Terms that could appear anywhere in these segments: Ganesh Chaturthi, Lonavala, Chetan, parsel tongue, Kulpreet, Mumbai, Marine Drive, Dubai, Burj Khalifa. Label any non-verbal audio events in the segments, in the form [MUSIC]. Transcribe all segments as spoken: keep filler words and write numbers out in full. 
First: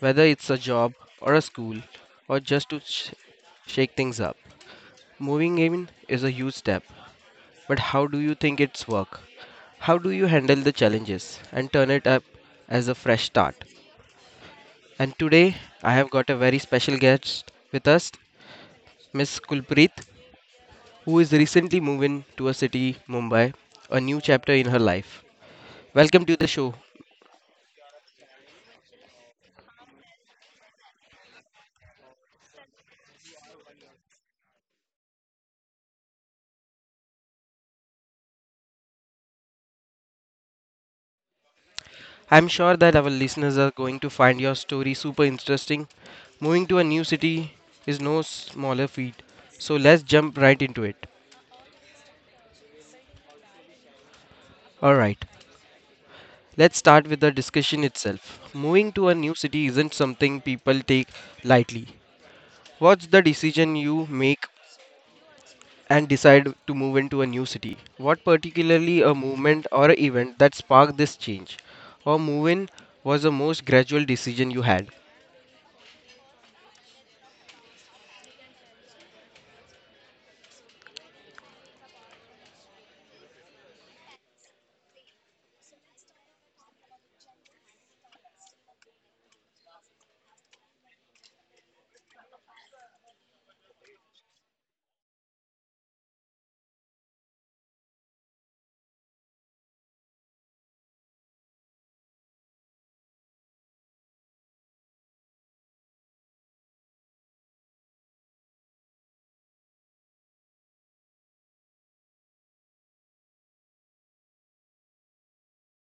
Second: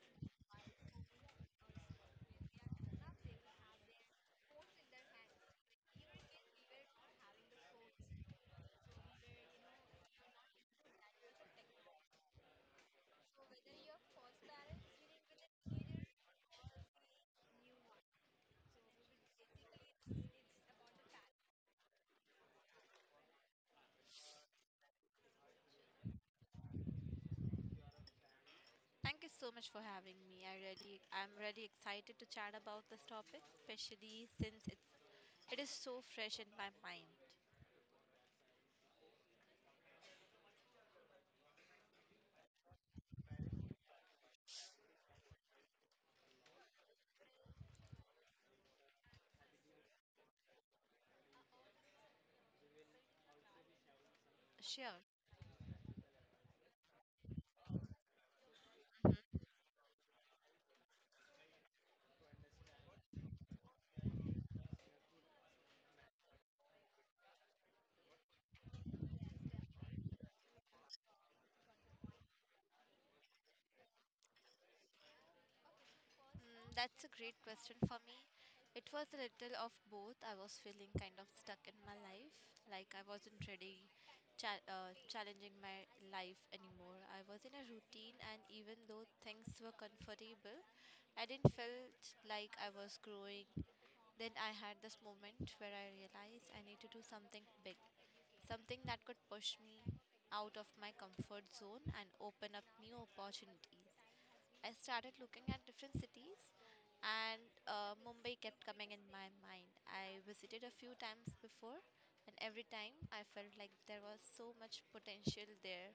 whether it's a job or a school or just to sh- shake things up. Moving in is a huge step, but how do you think it's work? How do you handle the challenges and turn it up as a fresh start? And today I have got a very special guest with us, Miss Kulpreet, who is recently moving to a city, Mumbai, a new chapter in her life. Welcome to the show. Thank you so much for having me. I really I'm really excited to chat about this topic, especially since it's it is so fresh in my mind. I'm sure that our listeners are going to find your story super interesting. Moving to a new city is no smaller feat, so let's jump right into it. Sure. Alright, let's start with the discussion itself. Moving to a new city isn't something people take lightly. What's the decision you make and decide to move into a new city? What particularly a movement or a event that sparked this change? Or move in was the most gradual decision you had? Mm, that's a great question for me. It was a little of both. I was feeling kind of stuck in my life, like I wasn't really cha- uh, challenging my life anymore. I was in a routine, and even though things were comfortable, I didn't felt like I was growing. Then I had this moment where I realized I need to do something big, something that could push me out of my comfort zone and open up new opportunities. I started looking at different cities, and uh, Mumbai kept coming in my mind. I visited a few times before, and every time I felt like there was so much potential there.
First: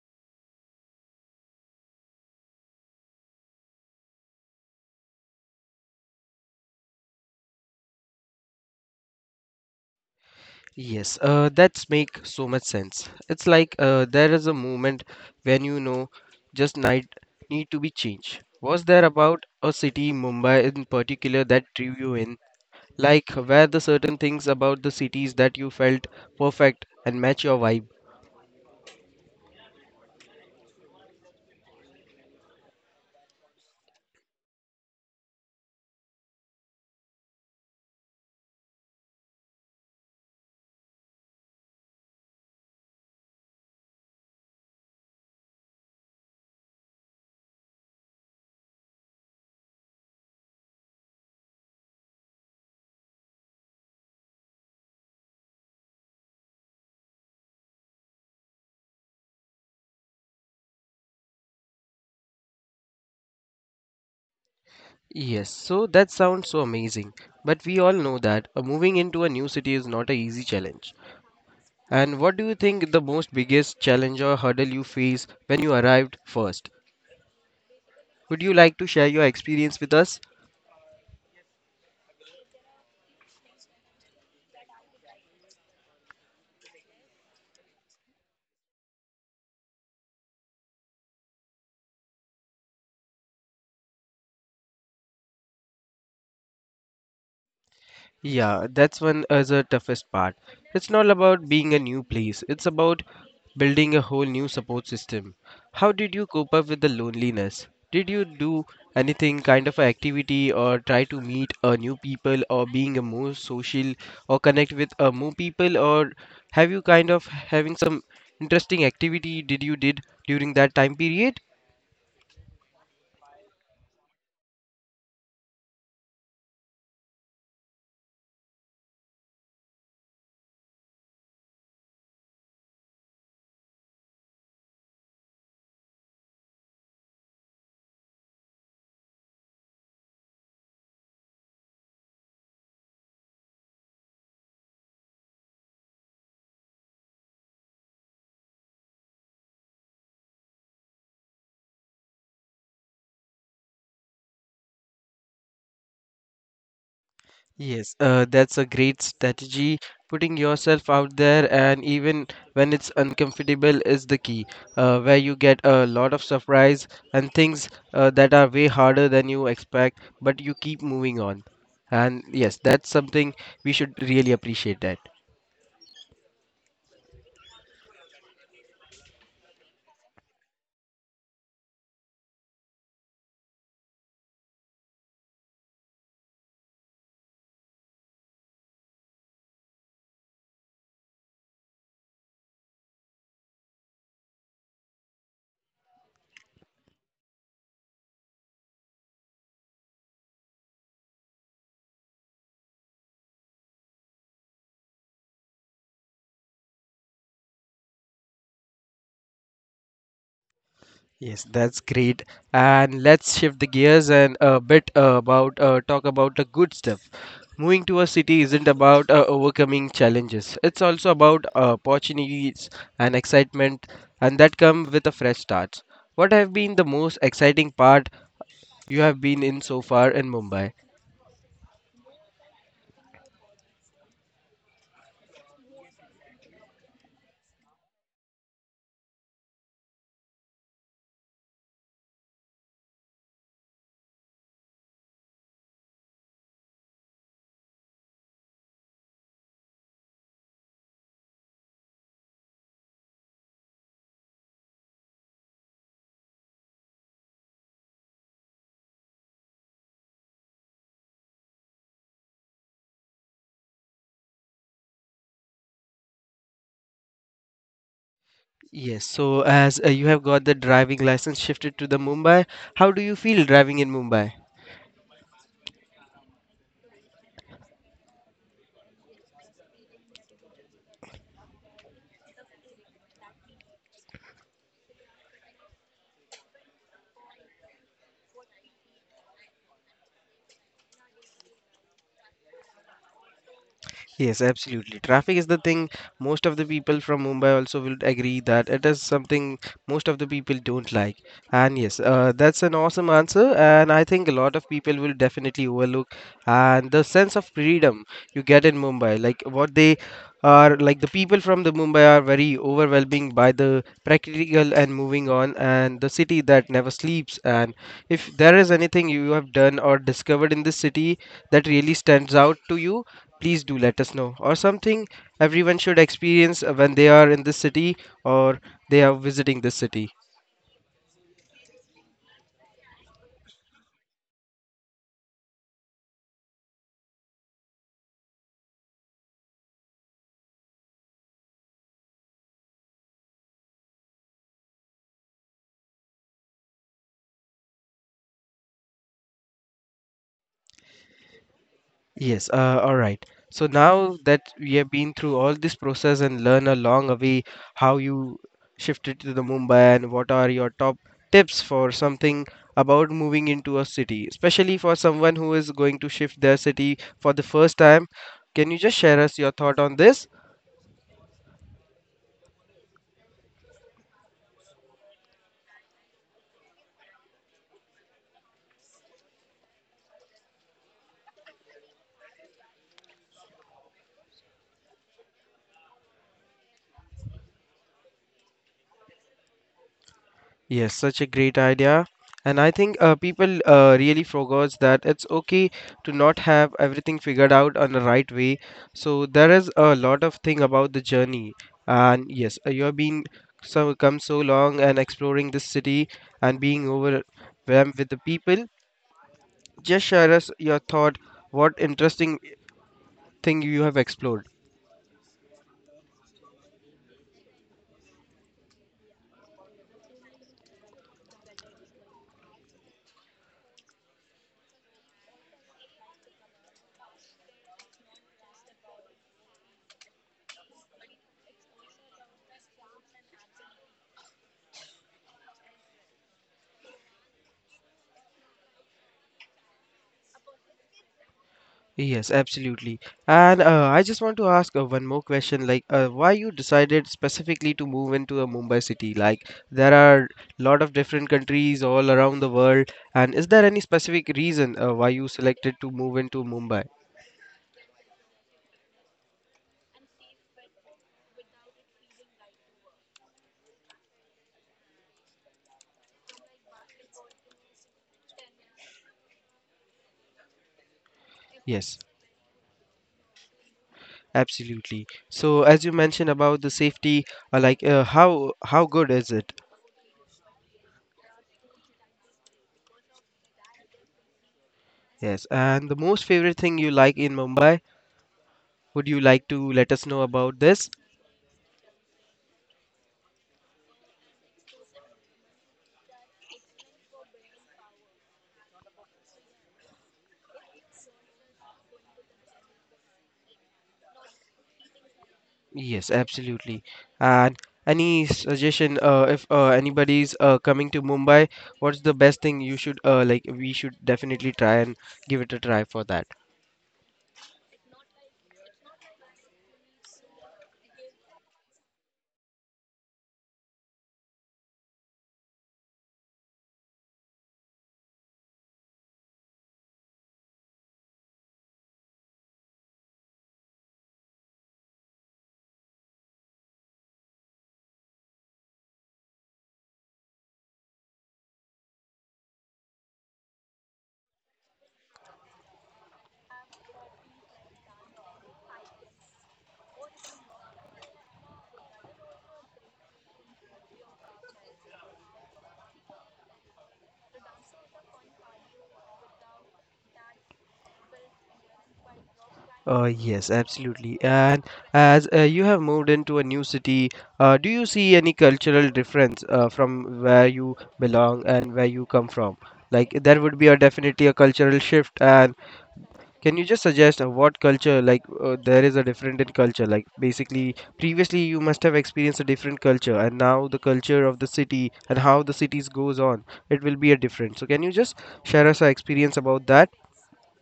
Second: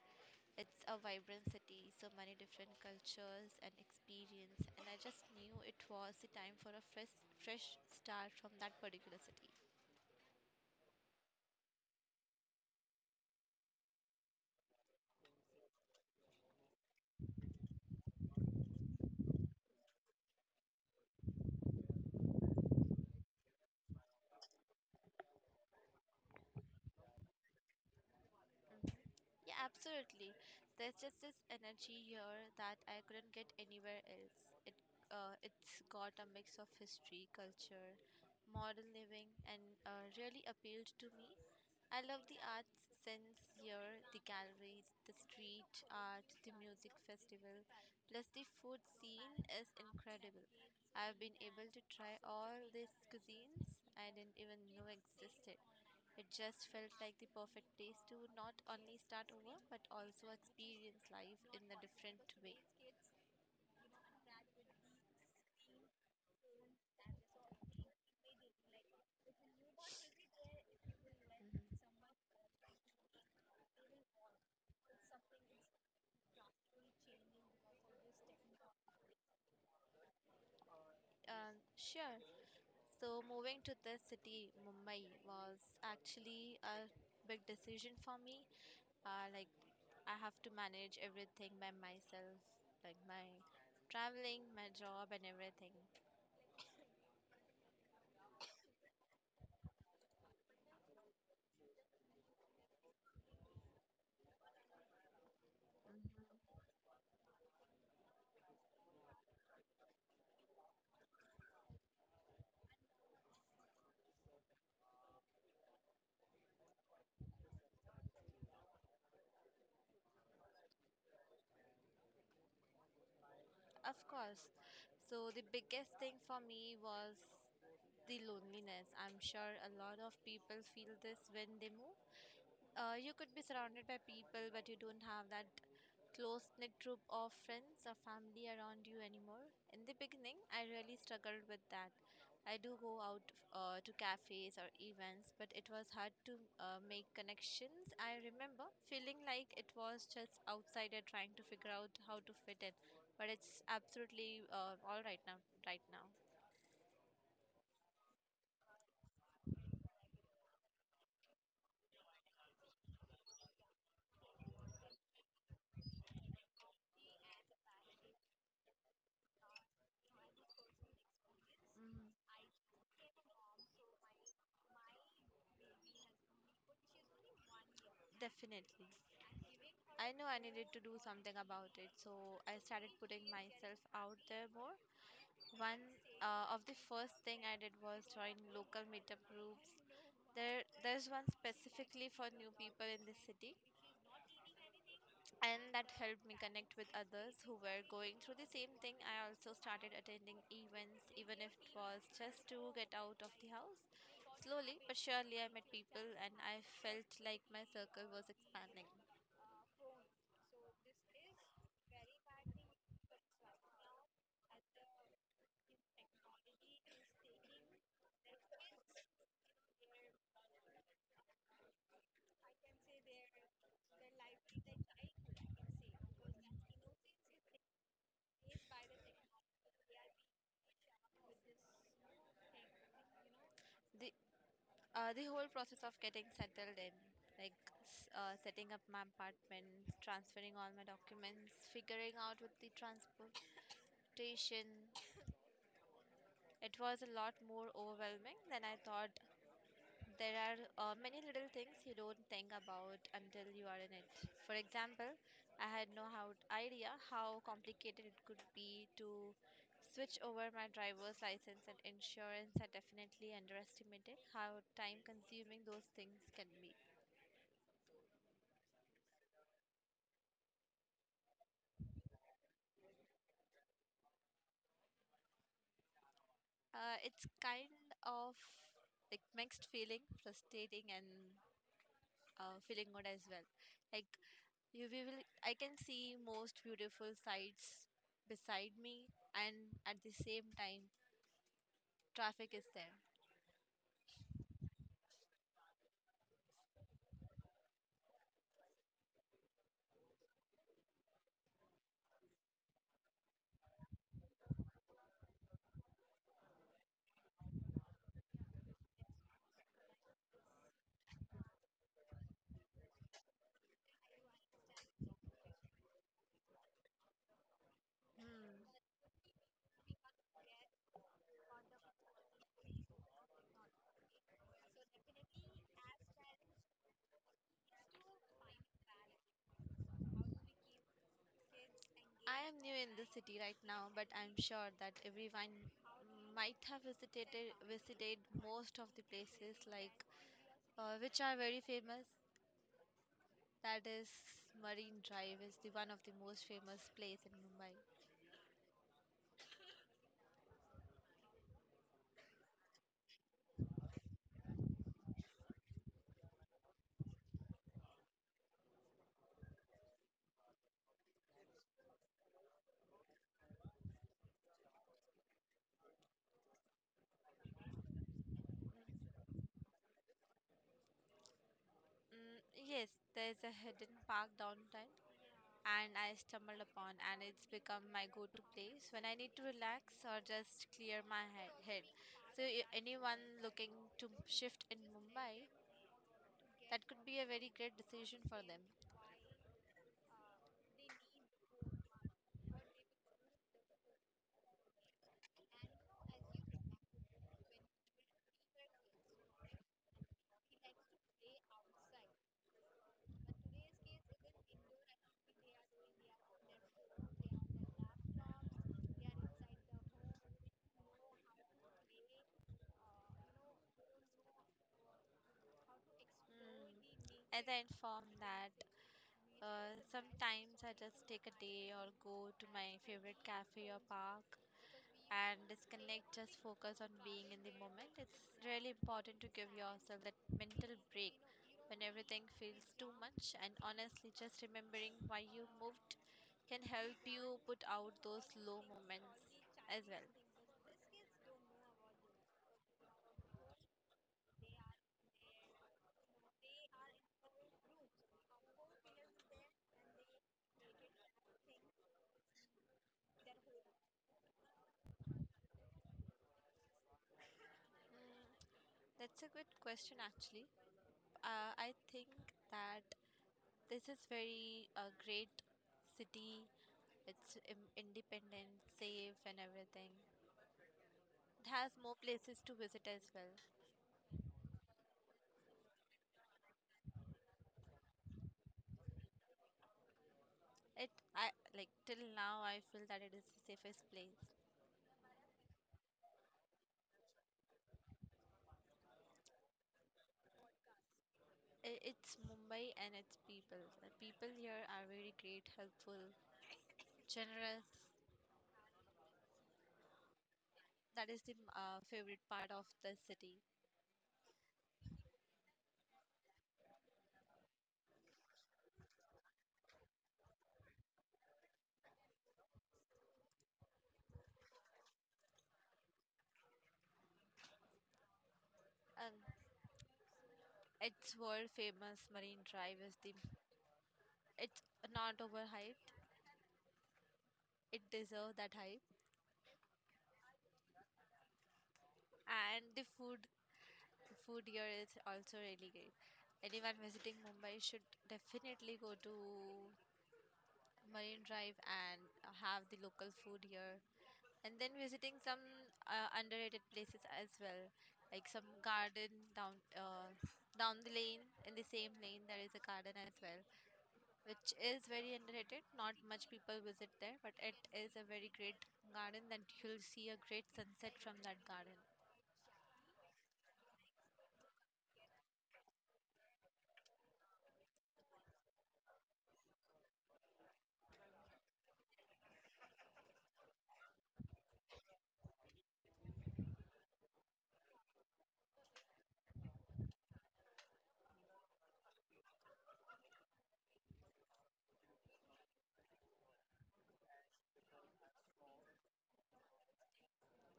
It's a vibrant city, so many different cultures and experience, and I just knew it was the time for a fresh, fresh start from that particular city. Yes, uh, that's make so much sense. It's like uh, there is a moment when you know just night need to be changed. Was there about a city, Mumbai in particular, that drew you in? Like were the certain things about the cities that you felt perfect and match your vibe? Yeah, absolutely. There's just this energy here that I couldn't get anywhere else. It uh, it's got a mix of history, culture, modern living, and uh, really appealed to me. I love the arts sense here, the galleries, the street art, the music festival, plus the food scene is incredible. I've been able to try all these cuisines I didn't even know existed. It just felt like the perfect place to not only start over but also experience life in a different way. Yes, so that sounds so amazing. But we all know that uh, moving into a new city is not an easy challenge. And what do you think the most biggest challenge or hurdle you face when you arrived first? Would you like to share your experience with us? Um, sure. So moving to this city, Mumbai, was actually a big decision for me. Uh, like I have to manage everything by myself, like my traveling, my job, and everything. Yeah, that's one as the toughest part. It's not about being a new place, it's about building a whole new support system. How did you cope up with the loneliness? Did you do anything kind of a activity or try to meet a new people or being a more social or connect with a more people or have you kind of having some interesting activity did you did during that time period? Of course. So the biggest thing for me was the loneliness. I'm sure a lot of people feel this when they move. Uh, you could be surrounded by people, but you don't have that close knit group of friends or family around you anymore. In the beginning, I really struggled with that. I do go out uh, to cafes or events, but it was hard to uh, make connections. I remember feeling like it was just outsider trying to figure out how to fit in, but it's absolutely uh, all right now. Right now, Yes, uh, that's a great strategy. Putting yourself out there, and even when it's uncomfortable, is the key. Uh, where you get a lot of surprise and things uh, that are way harder than you expect, but you keep moving on. And mm, yes, that's something we should really appreciate that. definitely. I knew I needed to do something about it, so I started putting myself out there more. One uh, Of the first thing I did was join local meetup groups. There, there's one specifically for new people in the city, and that helped me connect with others who were going through the same thing. I also started attending events, even if it was just to get out of the house. Slowly but surely, I met people, and I felt like my circle was expanding. Yes, that's great. And let's shift the gears and a bit uh, about uh, talk about the good stuff. Moving to a city isn't about uh, overcoming challenges. It's also about uh, opportunities and excitement, and that come with a fresh start. What have been the most exciting part you have been in so far in Mumbai? The Uh, the whole process of getting settled in, like s- uh, setting up my apartment, transferring all my documents, figuring out with the transportation, it was a lot more overwhelming than I thought. There are uh, many little things you don't think about until you are in it. For example, I had no how idea how complicated it could be to switch over my driver's license and insurance. I definitely underestimated how time consuming those things can be. Yes. So as uh, you have got the driving license shifted to the Mumbai, how do you feel driving in Mumbai? Uh, it's kind of like mixed feeling, frustrating and uh, feeling good as well. Like you we will, I can see most beautiful sights beside me, and at the same time, traffic is there. Yes, absolutely. Traffic is the thing. Most of the people from Mumbai also will agree that it is something most of the people don't like. And yes, uh, that's an awesome answer. And I think a lot of people will definitely overlook. And the sense of freedom you get in Mumbai, like what they are, like the people from the Mumbai are very overwhelming by the practical and moving on, and the city that never sleeps. And if there is Hmm. anything you have done or discovered in this city that really stands out to you, please do let us know, or something everyone should experience uh, when they are in this city or they are visiting this city. I am new in the city right now, but I'm sure that everyone might have visited visited most of the places like uh, which are very famous. That is Marine Drive is the one of the most famous place in Mumbai. Yes, uh, all right so now that we have been through all this process and learn along a way, how you shifted to the Mumbai, and what are your top tips for something about moving into a city, especially for someone who is going to shift their city for the first time? Can you just share us your thought on this? Mm, yes, there's a hidden park downtown, and I stumbled upon, and it's become my go-to place when I need to relax or just clear my he- head. So, i- anyone looking to shift in Mumbai, that could be a very great decision for them. Yes, such a great idea. And I think uh, people uh, really forgot that it's okay to not have everything figured out on the right way. So there is a lot of thing about the journey. And yes, uh, you have been so come so long and exploring this city and being overwhelmed with the people. Just share us your thought. What interesting thing you have explored? Mm. As I informed that uh, sometimes I just take a day or go to my favorite cafe or park and disconnect, just focus on being in the moment. It's really important to give yourself that mental break when everything feels too much. And honestly, just remembering why you moved can help you put out those low moments as well. Yes, absolutely. And uh, I just want to ask uh, one more question, like uh, why you decided specifically to move into a Mumbai city? Like there are lot of different countries all around the world, and is there any specific reason uh, why you selected to move into Mumbai? That's a good question, actually. Uh, I think that this is very uh, great city. It's im- independent, safe, and everything. It has more Yes, places to visit as well. absolutely. So as you mentioned about the safety, uh, like uh, how how good is it? It I like till now I feel that it is the safest place. Yes, and the most favorite thing you like in Mumbai? Would you like to let us know about this? I it's Mumbai and its people. The people here are very great, helpful, generous. That is the uh, favorite part of the city. Yes, absolutely. And any suggestion, uh, if uh, anybody's uh, coming to Mumbai, what's the best thing you should uh, like? We should definitely try and give it a try for that. And its world famous Marine Drive is the it's not overhyped. It deserves that hype. And the food the food here is also really great. Anyone visiting Mumbai should definitely go to Marine Drive and have the local food here and then visiting some uh, underrated places as well, like some garden down uh, down the lane, in the same lane there is a garden as well, which is very underrated, not much people visit there, but it is a very great garden that you'll see a great sunset from that garden. Uh, yes, absolutely. And as uh, you have moved into a new city, uh, do you see any cultural difference uh, from where you belong and where you come from? Like there would be a definitely a cultural shift, and can you just suggest uh, what culture, like uh, there is a different in culture? Like basically, previously you must have experienced a different culture, and now the culture of the city and how the cities goes on, it will be a different. So can you just share us our experience about that?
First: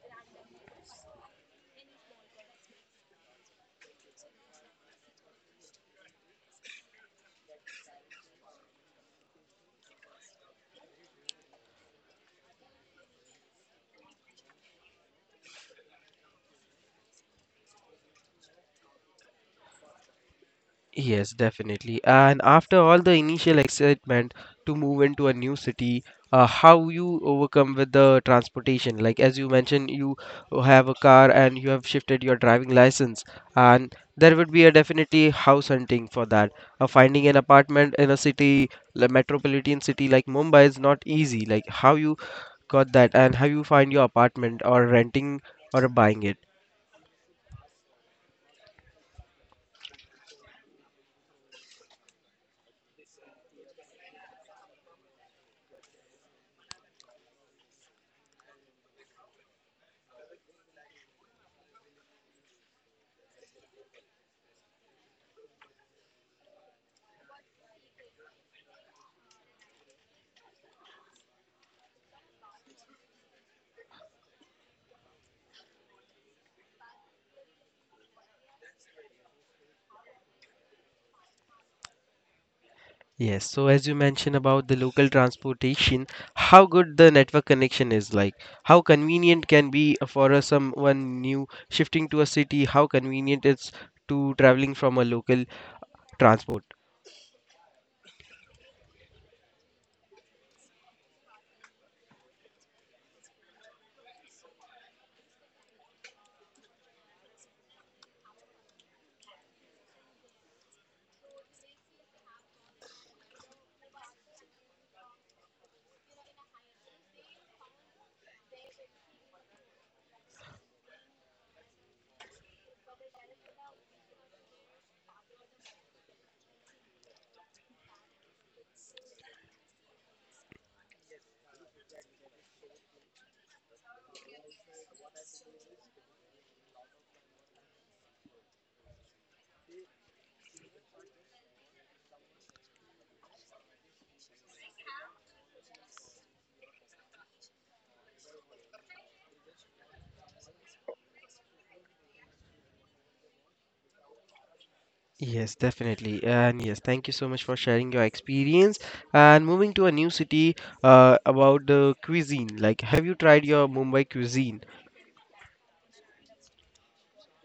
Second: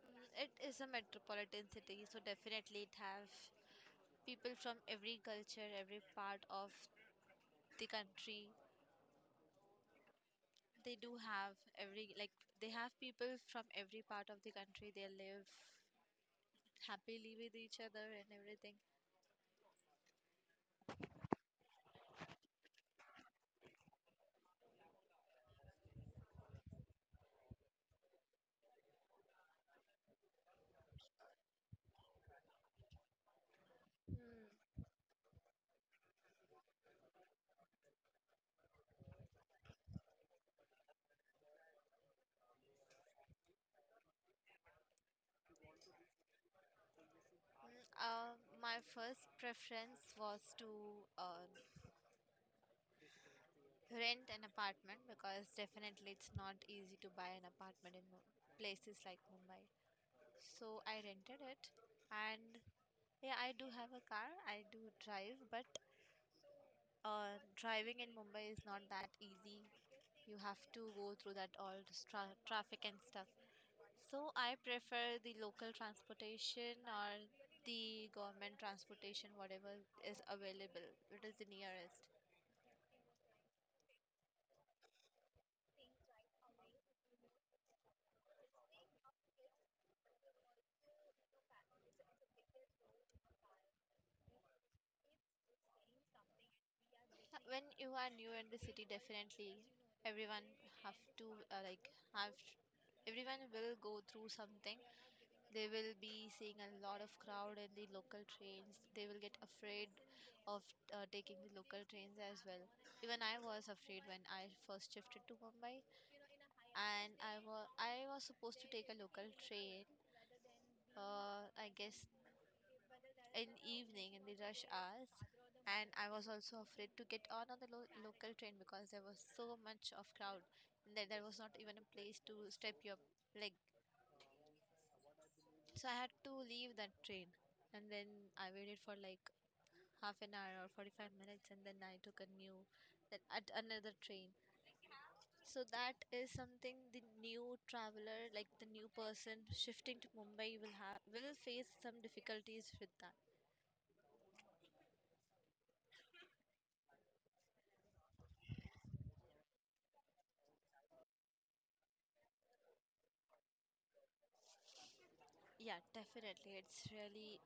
Mm, it is a metropolitan city, so definitely it have people from every culture, every part of the country. They do have every, like, they have people from every part of the country. They live happily with each other and everything. Yes, definitely. And after all the initial excitement to move into a new city, uh, how you overcome with the transportation? Like as you mentioned, you have a car and you have shifted your driving license, and there would be a definitely house hunting for that. Uh, finding an apartment in a city, a metropolitan city like Mumbai is not easy. Like how you got that, and how you find your apartment or renting or buying it. Uh, my first preference was to uh, rent an apartment because definitely it's not easy to buy an apartment in Mu- places like Mumbai. So I rented it, and yeah, I do have a car. I do drive, but uh, driving in Mumbai is not that easy. You have to go through that all this tra- traffic and stuff. So I prefer the local transportation or the government transportation, whatever is available, what is the nearest. Yes, so as you mentioned about the local transportation, how good the network connection is, like how convenient can be for a someone new shifting to a city, how convenient it's to traveling from a local transport. When you are new in the city, definitely everyone have to uh, like have everyone will go through something. They will be seeing a lot of crowd in the local trains. They will get afraid of uh, taking the local trains as well. Even I was afraid when I first shifted to Mumbai. And I was I was supposed to take a local train, uh, I guess in evening in the rush hours, and I was also afraid to get on on the lo- local train because there was so much of crowd and that there was not even a place to step your leg. So I had to leave that train, and then I waited for like half an hour or forty-five minutes, and then I took a new that at another train. So that is something the new traveler, like the new person shifting to Mumbai, will have will face some difficulties with that. Yes, definitely. And yes, thank you so much for sharing your experience. And moving to a new city, uh, about the cuisine, like have you tried your Mumbai cuisine? Yeah, definitely, it's really,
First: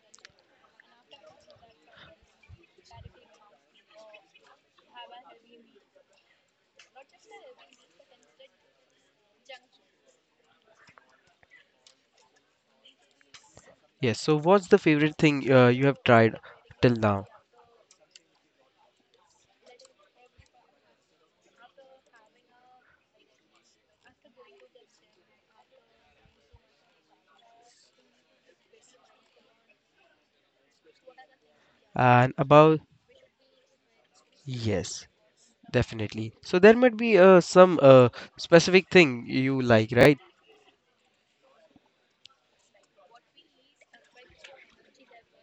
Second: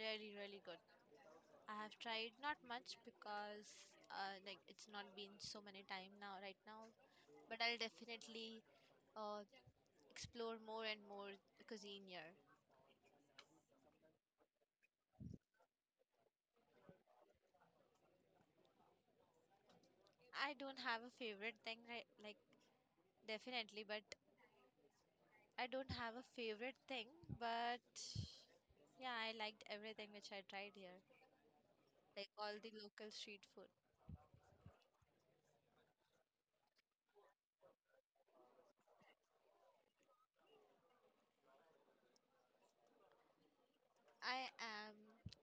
really, really good. I have tried not much because uh, like it's not been so many time now right now, but I'll definitely uh, explore more and more cuisine here. Yes, so what's the favorite thing uh, you have tried till now? I don't have a favorite thing right like definitely, but I don't have a favorite thing, but yeah, I liked everything which I tried here, like And all the about, local street food. yes. Definitely. So there might be uh, some uh, specific thing you like, right? I am,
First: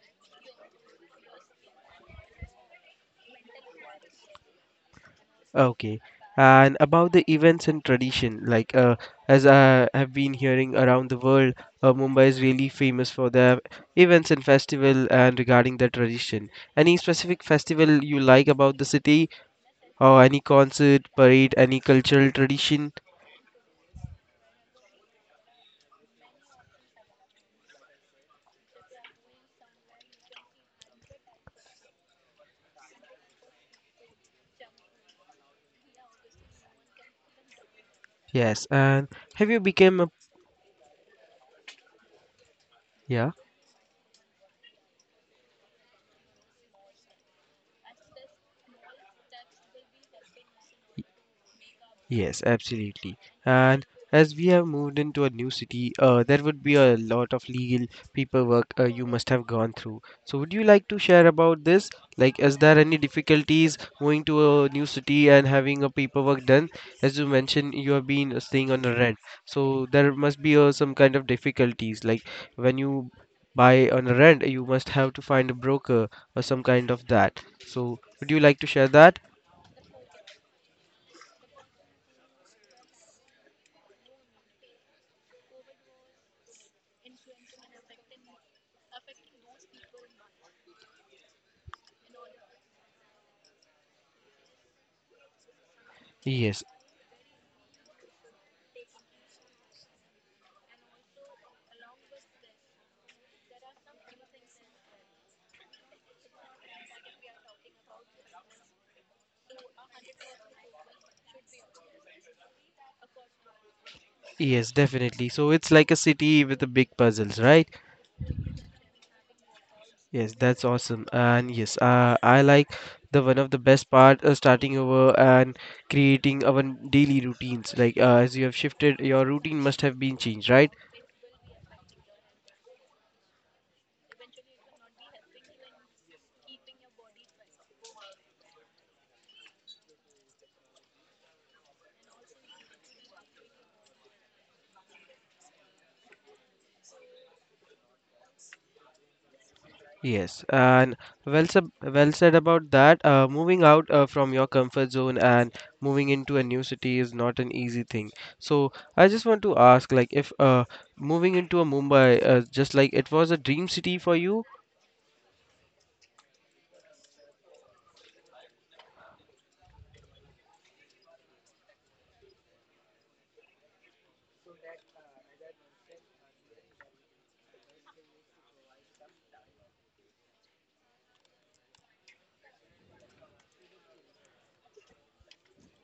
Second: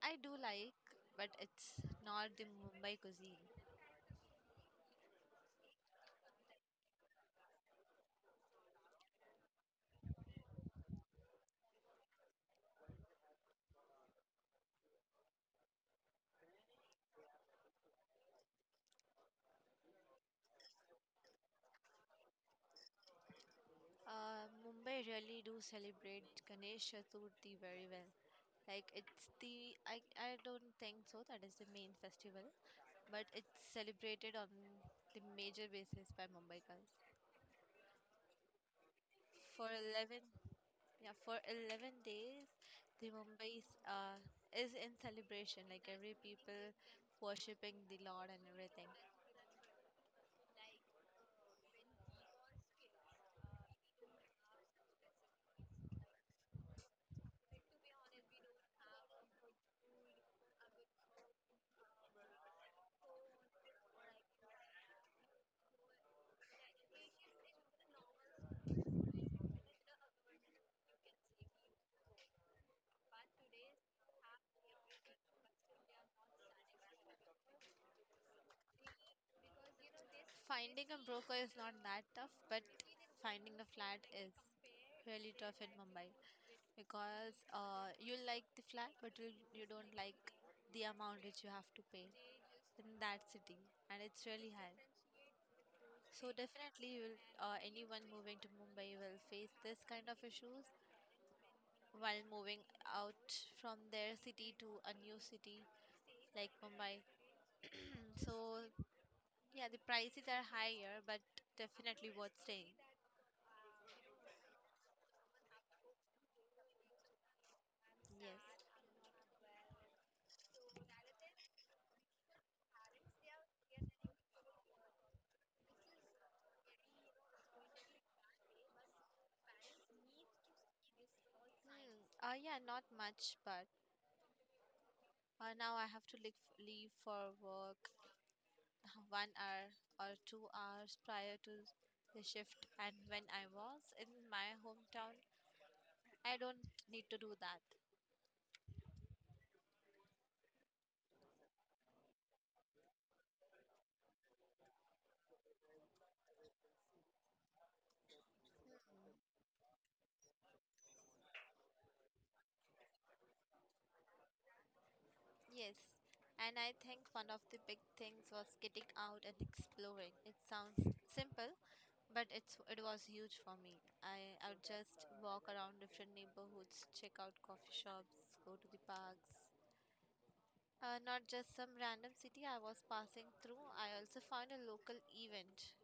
I do like, but it's not the Mumbai cuisine. Okay. And about the events and tradition, like uh, as I have been hearing around the world, uh, Mumbai is really famous for the events and festival and regarding the tradition. Any specific festival you like about the city, or any concert, parade, any cultural tradition? Uh, Mumbai really do celebrate Ganesh Chaturthi very well. Like it's the, I, I don't think so, that is the main festival, but it's celebrated on the major basis by Mumbaikars. Yes. And have you For become a 11 Yeah, for eleven days, the yeah? Mumbai is, uh, is in celebration, like every people worshipping the Lord and everything. Yes, absolutely. And as we have moved into a new city, uh, there would be a lot of legal paperwork uh, you must have gone through. So, would you like to share about this? Like, is there any difficulties moving to a new city and having a paperwork done? As you mentioned, you have been uh, staying on a rent, so there must be uh, some kind of difficulties. Like when you buy on a rent, you must have to find a broker or some kind of that. So, would you like to share that? Finding a broker is not that tough, but finding a flat is really tough in Mumbai because uh, you like the flat, but you, you don't like the amount which you have to pay in that city, and it's really high. So Yes. definitely, you will, uh, anyone moving to Mumbai will face this kind of issues while moving out from their city to a new city like Mumbai. [CLEARS THROAT] So yeah, the prices are higher, but definitely worth staying. Yes, definitely. So it's like a city with the big puzzles, right? Yes. Yes, that's awesome. And yes, uh, I like the one of the best part uh, starting over and creating our daily routines. Like uh, as you have shifted, your routine must have been changed, right? Hmm. Uh, yeah, not much, but uh, now I have to leave, leave for work [LAUGHS] one hour or two hours prior to the shift. And when I was in my hometown, I don't need to do that. Yes, and well said, well said about that. Uh, moving out uh, from your comfort zone and moving into a new city is not an easy thing. So I just want to ask, like, if uh, moving into a Mumbai, uh, just like it was a dream city for you. Yes, and I think one of the big things was getting out and exploring. It sounds simple, but it's it was huge for me. I I would just walk around different neighborhoods, check out coffee shops, go to the parks. Uh, not just some random city I was passing through. I also found a local event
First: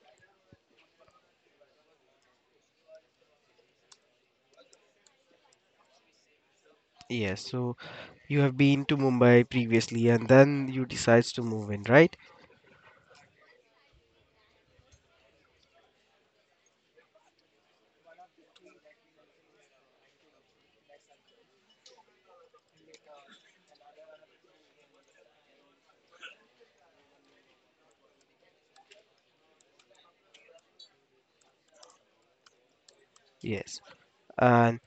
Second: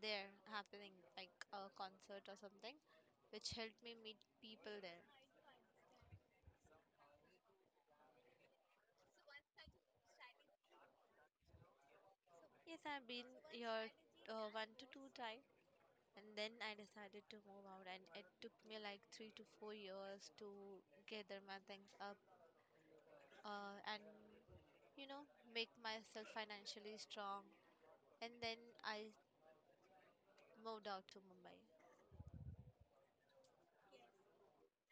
there happening, like a concert or something, which helped me meet people there. Yes, so you have been to Mumbai previously and then you decides to move in, right? Yes, I've been here uh, one to two times, and then I decided to move out, and it took me like three to four years to gather my things up uh, and, you know, make myself financially strong. And then I moved out to Mumbai. Yes. And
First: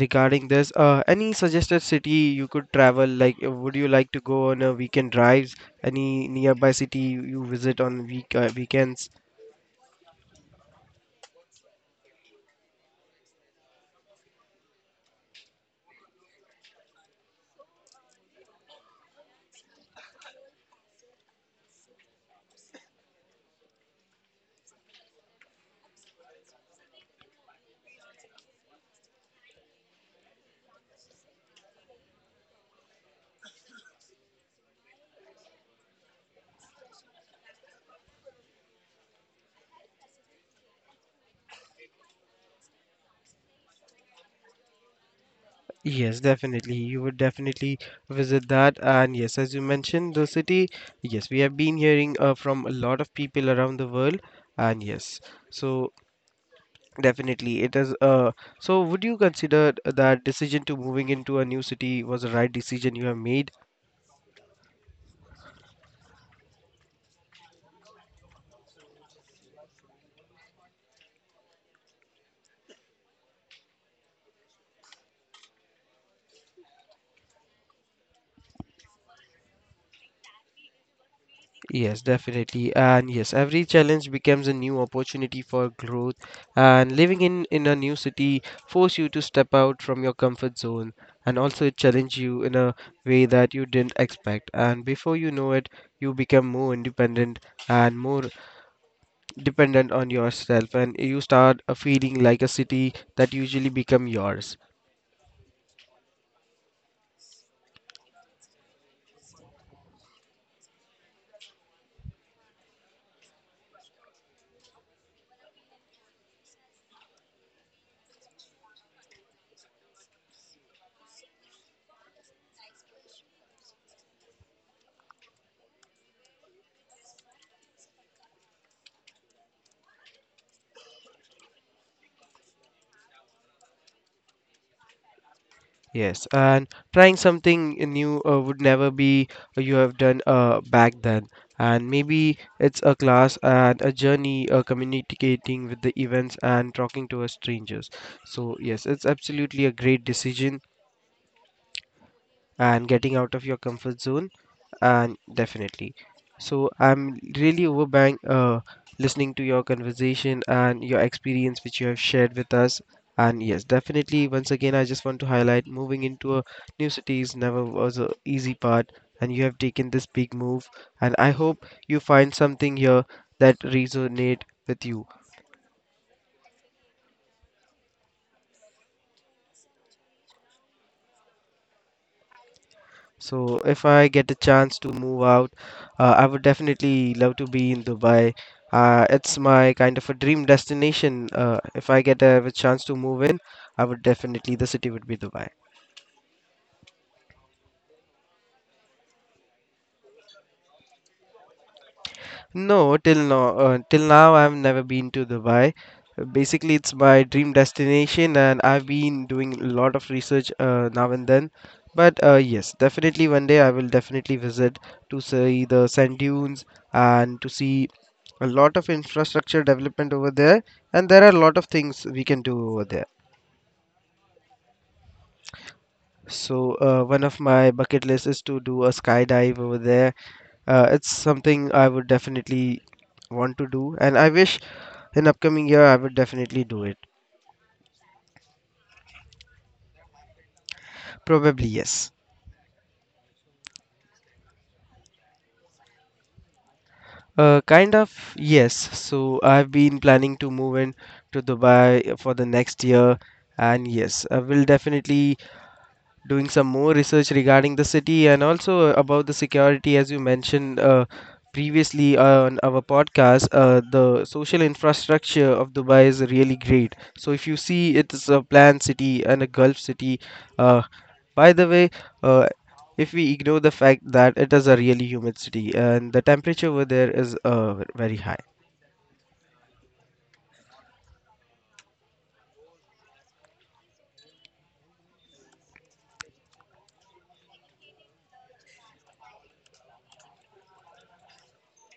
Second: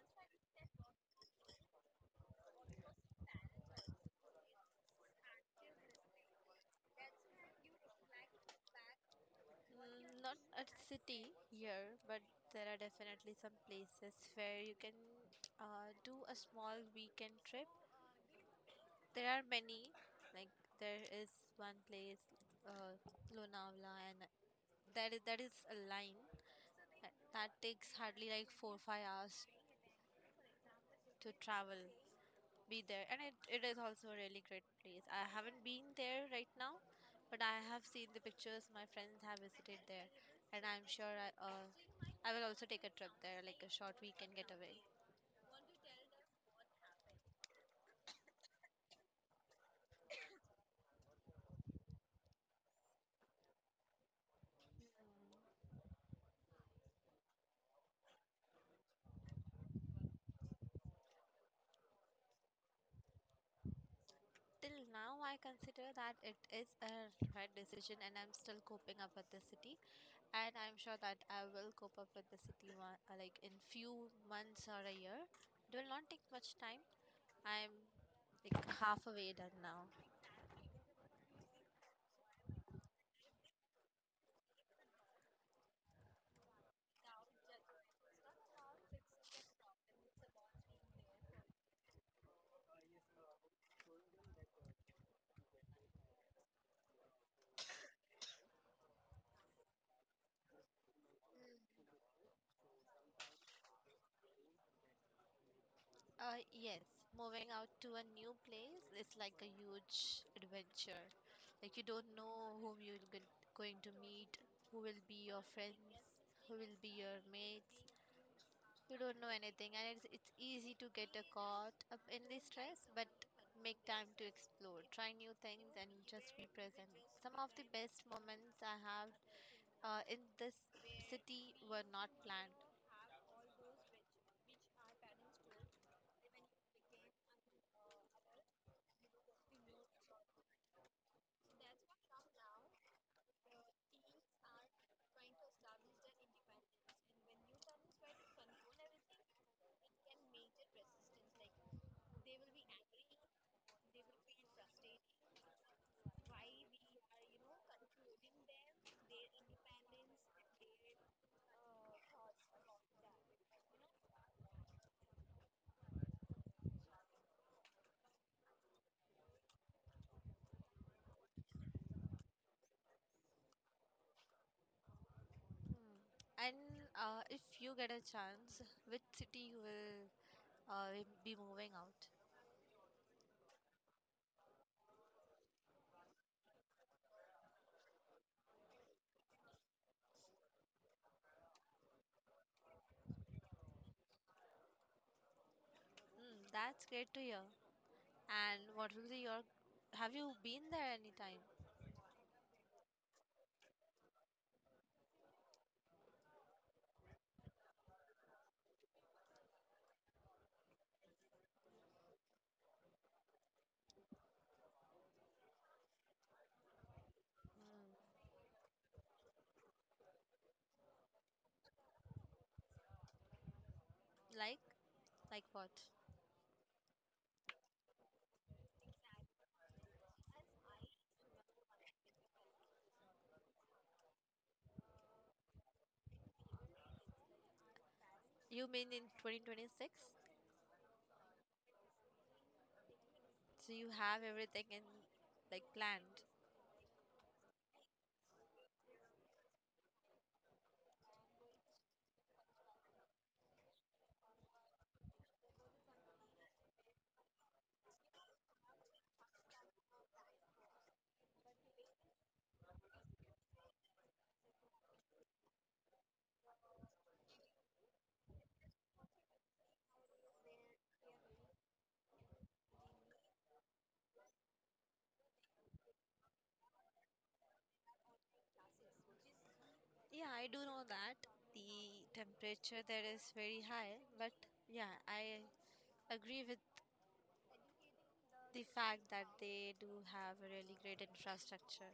regarding this, uh, any suggested city you could travel? Like, uh, would you like to go on a weekend drives? Any nearby city you you visit on week uh, weekends? Mm, not a city here, but there are definitely some places where you can uh, do a small weekend trip. There are many, like, there is one place, uh, Lonavala, and that is, that is a line That, that takes hardly like four five hours to travel, be there, and it, it is also a really great place. I haven't been there right now, but I have seen the pictures. My friends have visited there, and I'm sure I, uh, I will also take a trip there, like a short weekend getaway. Yes, definitely. You would definitely visit that. And yes, as you mentioned, the city. Yes, we have been hearing uh, from a lot of people around the world. And yes, so definitely, it is. Uh, so, would you consider that decision to moving into a new city was the right decision you have made? Till now, I consider that it is a right decision, and I'm still coping up with the city. And I'm sure that I will cope up with the city one, uh, like in few months or a year. It will not take much time. I'm like halfway done now. Yes, definitely. And yes, every challenge becomes a new opportunity for growth. And living in in a new city force you to step out from your comfort zone, and also it challenge you in a way that you didn't expect. And before you know it, you become more independent and more dependent on yourself, and you start uh, feeling like a city that usually become yours. Uh, yes, moving out to a new place is like a huge adventure. Like you don't know whom you're g- going to meet, who will be your friends, who will be your mates. You don't know anything, and it's it's easy to get uh, caught up in the stress, but make time to explore, try new things, and just be present. Some of the best moments I have uh, in this city were not planned. Yes, and trying something new uh, would never be uh, you have done uh, back then. And maybe it's a class and a journey, uh, communicating with the events and talking to a strangers. So yes, it's absolutely a great decision and getting out of your comfort zone and definitely. So I'm really overbang uh, listening to your conversation and your experience which you have shared with us. And yes, definitely. Once again, I just want to highlight moving into a new city is never was a easy part, and you have taken this big move. And I hope you find something here that resonate with you. Hmm. And uh, if you get a chance, which city you will uh, will be moving out? So if I get a chance to move out, uh, I would definitely love to be in Dubai. Uh, it's my kind of a dream destination. Uh, if I get a, a chance to move in, I would definitely the city would be Dubai. Mm, that's great to hear. And what will be your? Have you been there anytime? No, till now, uh, till now I've never been to Dubai. Uh, Basically, it's my dream destination, and I've been doing a lot of research uh, now and then. But uh, yes, definitely one day I will definitely visit to see the sand dunes and to see Mm, a lot of infrastructure development over there, and there are a lot of things we can do over there. like, like what? So uh, one of my bucket lists is to do a skydive over there. Uh, it's something I would definitely want to do, and I wish in upcoming year I would definitely do it. You mean in twenty twenty-six? Probably yes. So you have everything in like planned. Uh, kind of, yes. So I've been planning to move in to Dubai for the next year, and yes, I will definitely doing some more research regarding the city and also about the security, as you mentioned uh, previously on our podcast. Uh, the social infrastructure of Dubai is really great. So, if you see, it's a planned city and a Gulf city. Uh, by the way, uh, if we ignore the fact that it is a really humid city and the temperature over there is uh, very high. Yeah, I do know that the temperature there is very high, but yeah, I agree with the fact that they do have a really great infrastructure.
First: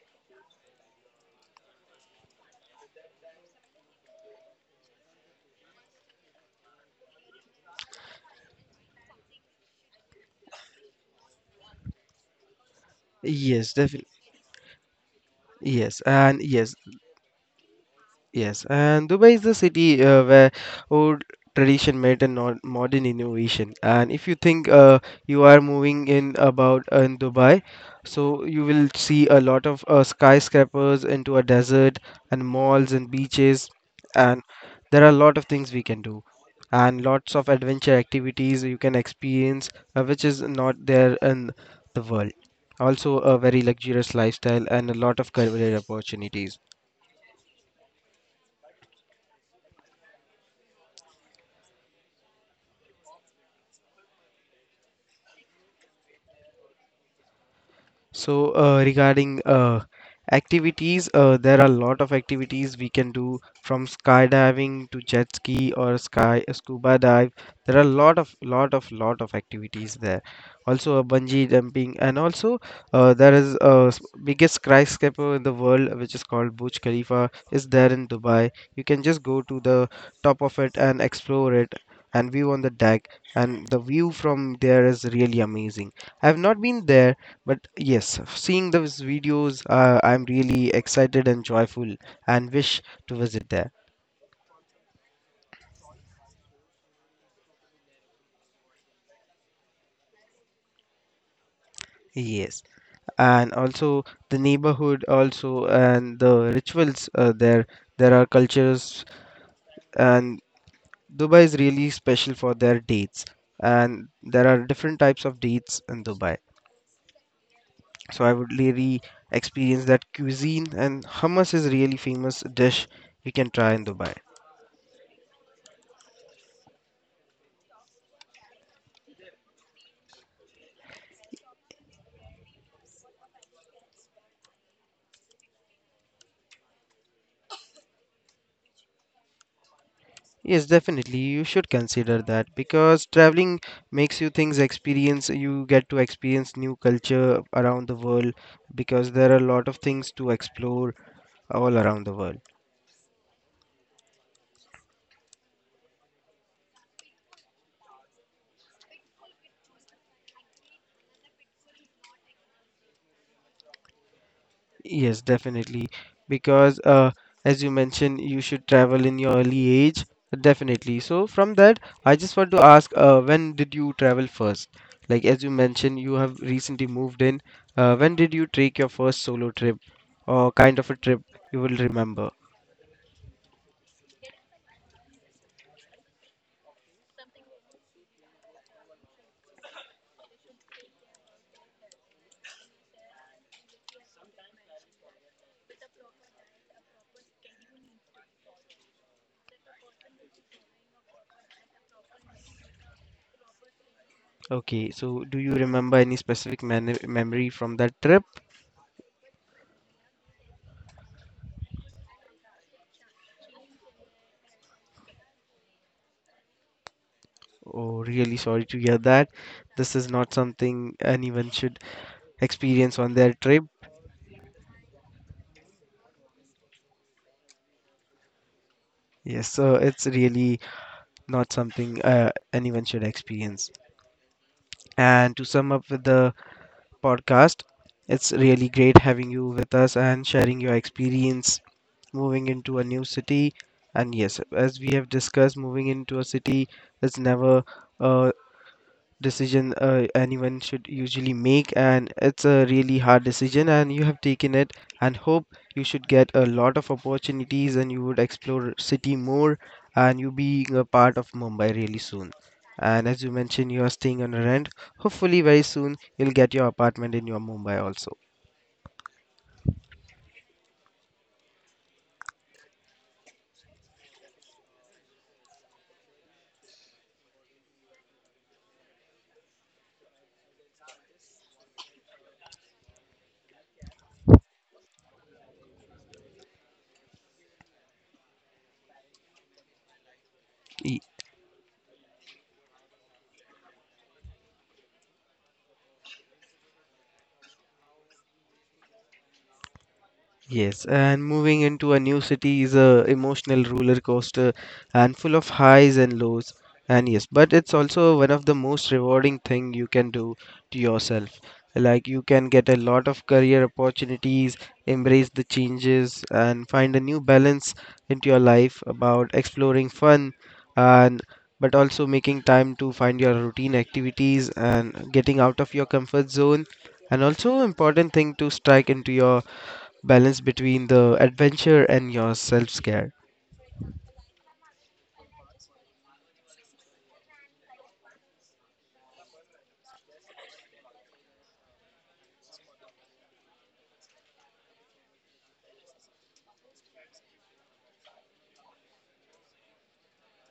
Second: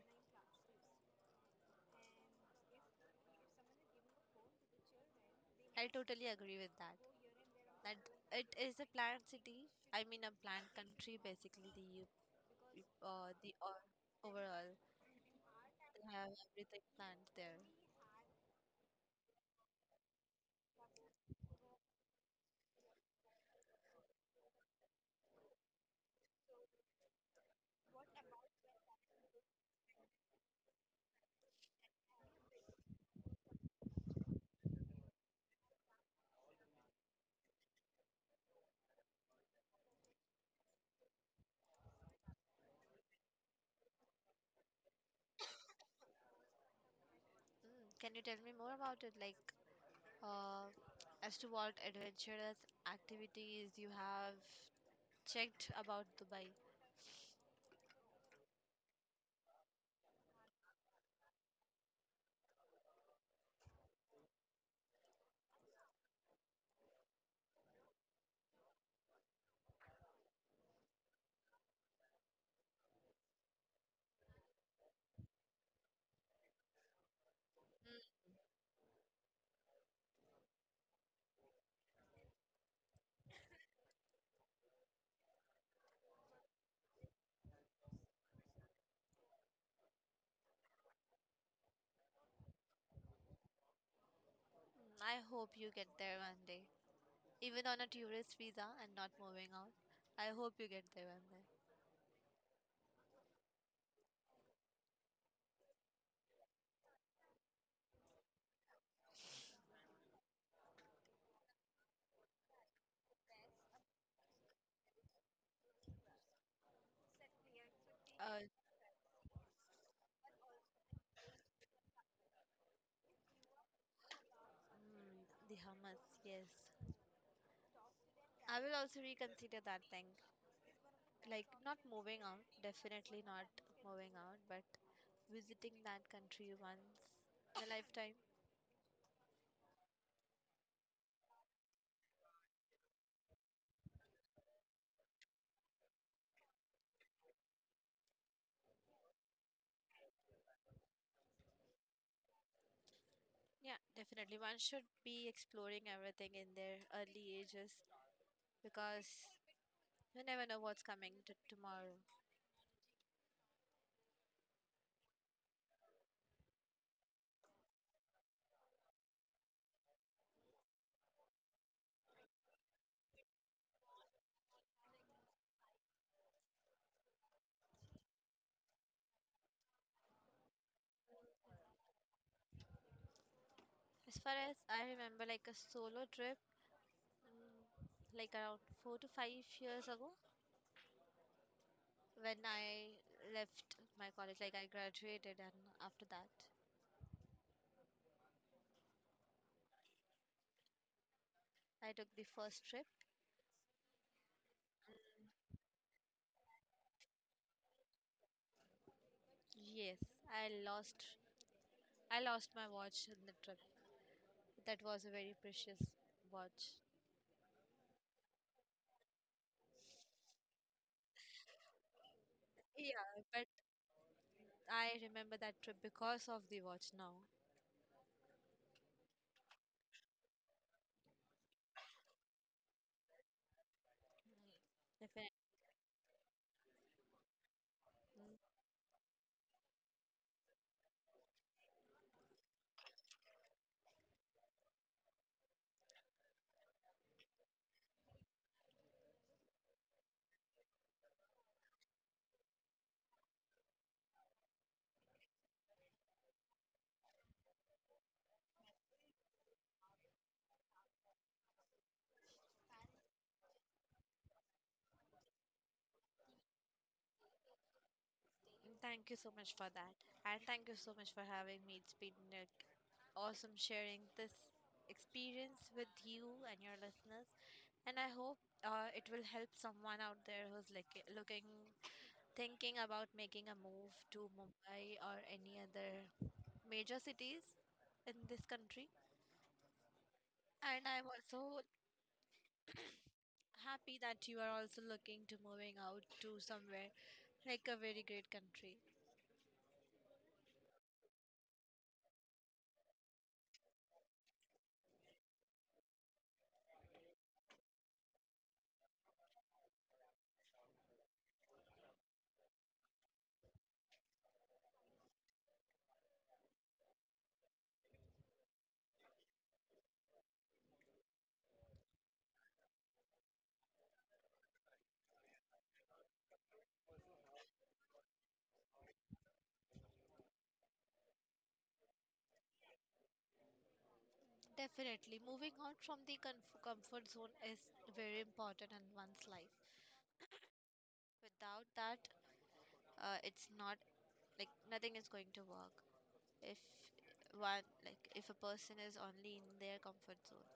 I totally agree with that. That it is a planned city. I mean, a planned country, basically. The U- U- uh, the Yes, or definitely. overall, they Yes, have and yes, everything planned there. yes, and Dubai is the city uh, where old tradition met and nor- modern innovation. And if you think uh, you are moving in about uh, in Dubai, so you will see a lot of uh, skyscrapers into a desert and malls and beaches, and there are a lot of things we can do and lots of adventure activities you can experience, uh, which is not there in the world. Also, a very luxurious lifestyle and a lot of career opportunities. Mm. Can you tell me more about it? Like, uh, as to what adventurous activities you have checked about Dubai? So, uh, regarding uh, activities, uh, there are a lot of activities we can do from skydiving to jet ski or sky uh, scuba dive. There are a lot of lot of lot of activities there. Also, a bungee jumping, and also uh, there is a s- biggest skyscraper in the world, which is called Burj Khalifa, is there in Dubai. You can just go to the top of it and explore it and view on the deck, and the view from there is really amazing. I have not been there, but yes, seeing those videos, uh, I'm really excited and joyful and wish to visit there. Mm, I hope you get there one day, even on a tourist visa and not moving out. I hope you get there one day. Yes, and also the neighborhood, also and the rituals uh, there. There are cultures, and Dubai is really special for their dates, and there are different types of dates in Dubai. So I Uh, would really experience that cuisine, and hummus is really famous dish we can try in Dubai. mm, the hummus, yes. I will also reconsider that thing. Like not moving out, definitely not moving out, but visiting that country once in a lifetime. Yes, definitely. You should consider that because traveling makes you things experience. You get to experience new culture around the world because there are a lot of things to explore all around the world. Yeah, definitely. One should be exploring everything in their early ages because you never know what's coming to tomorrow. Yes, definitely. Because uh, as you mentioned, you should travel in your early age. Definitely. So from that, I just want to ask, uh, when did you travel first? Like as you mentioned, you have recently moved in. Uh, when did you take your first solo trip or kind of a trip you will remember? As far as I remember, like a solo trip, mm, like around four to five years ago, when I left my college, like I graduated, and after that, I took the first trip. Okay, so do you remember any specific man memory from that trip? Yes, I lost I lost my watch in the trip. That was a very precious watch. Oh, really sorry to hear that. This is not something anyone should experience on Yeah, their but trip. I remember that trip because of the watch now. Yes, so it's really not something uh, anyone should experience. Definitely. And to sum up with the podcast, it's really great having you with us and sharing your experience moving into a new city. And yes, as we have discussed, moving into a city is never uh, decision uh, anyone should usually make, and it's a really hard decision and you have taken it, and hope you should get a lot of opportunities, and you would explore city more, and you being a part of Mumbai really soon. And as you mentioned, you are staying on a rent. Hopefully very soon you'll get your apartment in your Mumbai also. Thank you so much for that. And thank you so much for having me. It's been like, awesome sharing this experience with you and your listeners. And I hope uh, it will help someone out there who's like looking, thinking about making a move to Mumbai or any other major cities in this country. And I'm also happy that you are also looking to moving out to somewhere like a very great country. Yes, and moving into a new city is a emotional roller coaster and full of highs and lows. And yes, but it's also one of the most rewarding thing you can do to yourself. Like you can get a lot of career opportunities, embrace the changes, and find a new balance into your life about exploring fun and but also making time to find your routine activities and getting out of your comfort zone. And also important thing to strike into your balance between the adventure and your self-care. Definitely, moving out from the comf- comfort zone is very important in one's life. Without that, uh, it's not like nothing is going to work. If one like if a person is only in their comfort zone.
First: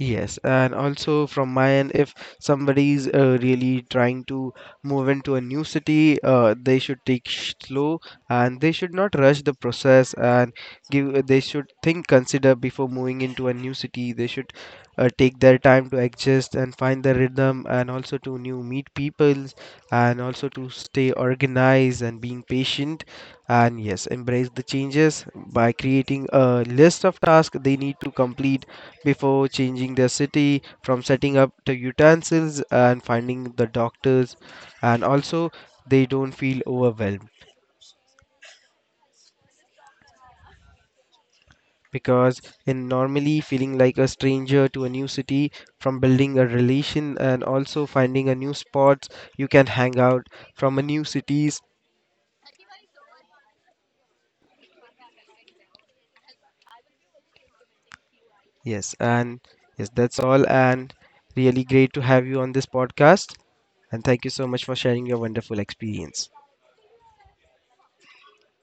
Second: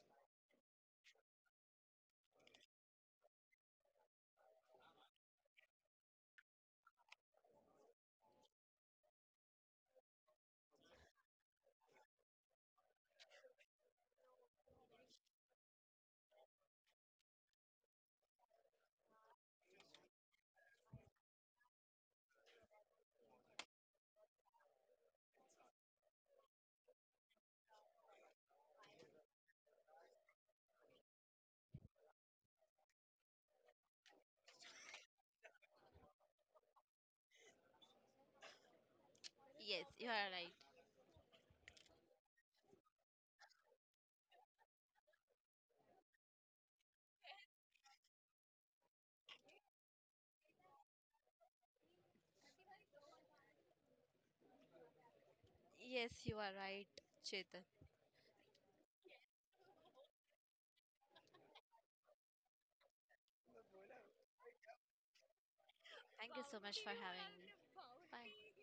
Yes, and also from my end, if somebody's uh, really trying to move into a new city, uh, they should take sh- slow and they should not rush the process and give. They should think, consider before moving into a new city. They should uh, take their time to adjust and find the rhythm, and also to new meet people, and also to stay organized and being patient. And yes, embrace the changes by creating a list of tasks they need to complete before changing their city, from setting up the utensils and finding the doctors, and also they don't feel overwhelmed Yes, you are right. because in normally feeling like a stranger to a new city, from building a relation and also finding a new spots you can hang out from a new cities. Yes, you are right, Chetan. Yes, and yes, that's all, and really great to have you on this podcast, and thank you so much for sharing your wonderful experience. Thank you so much for having me. Bye.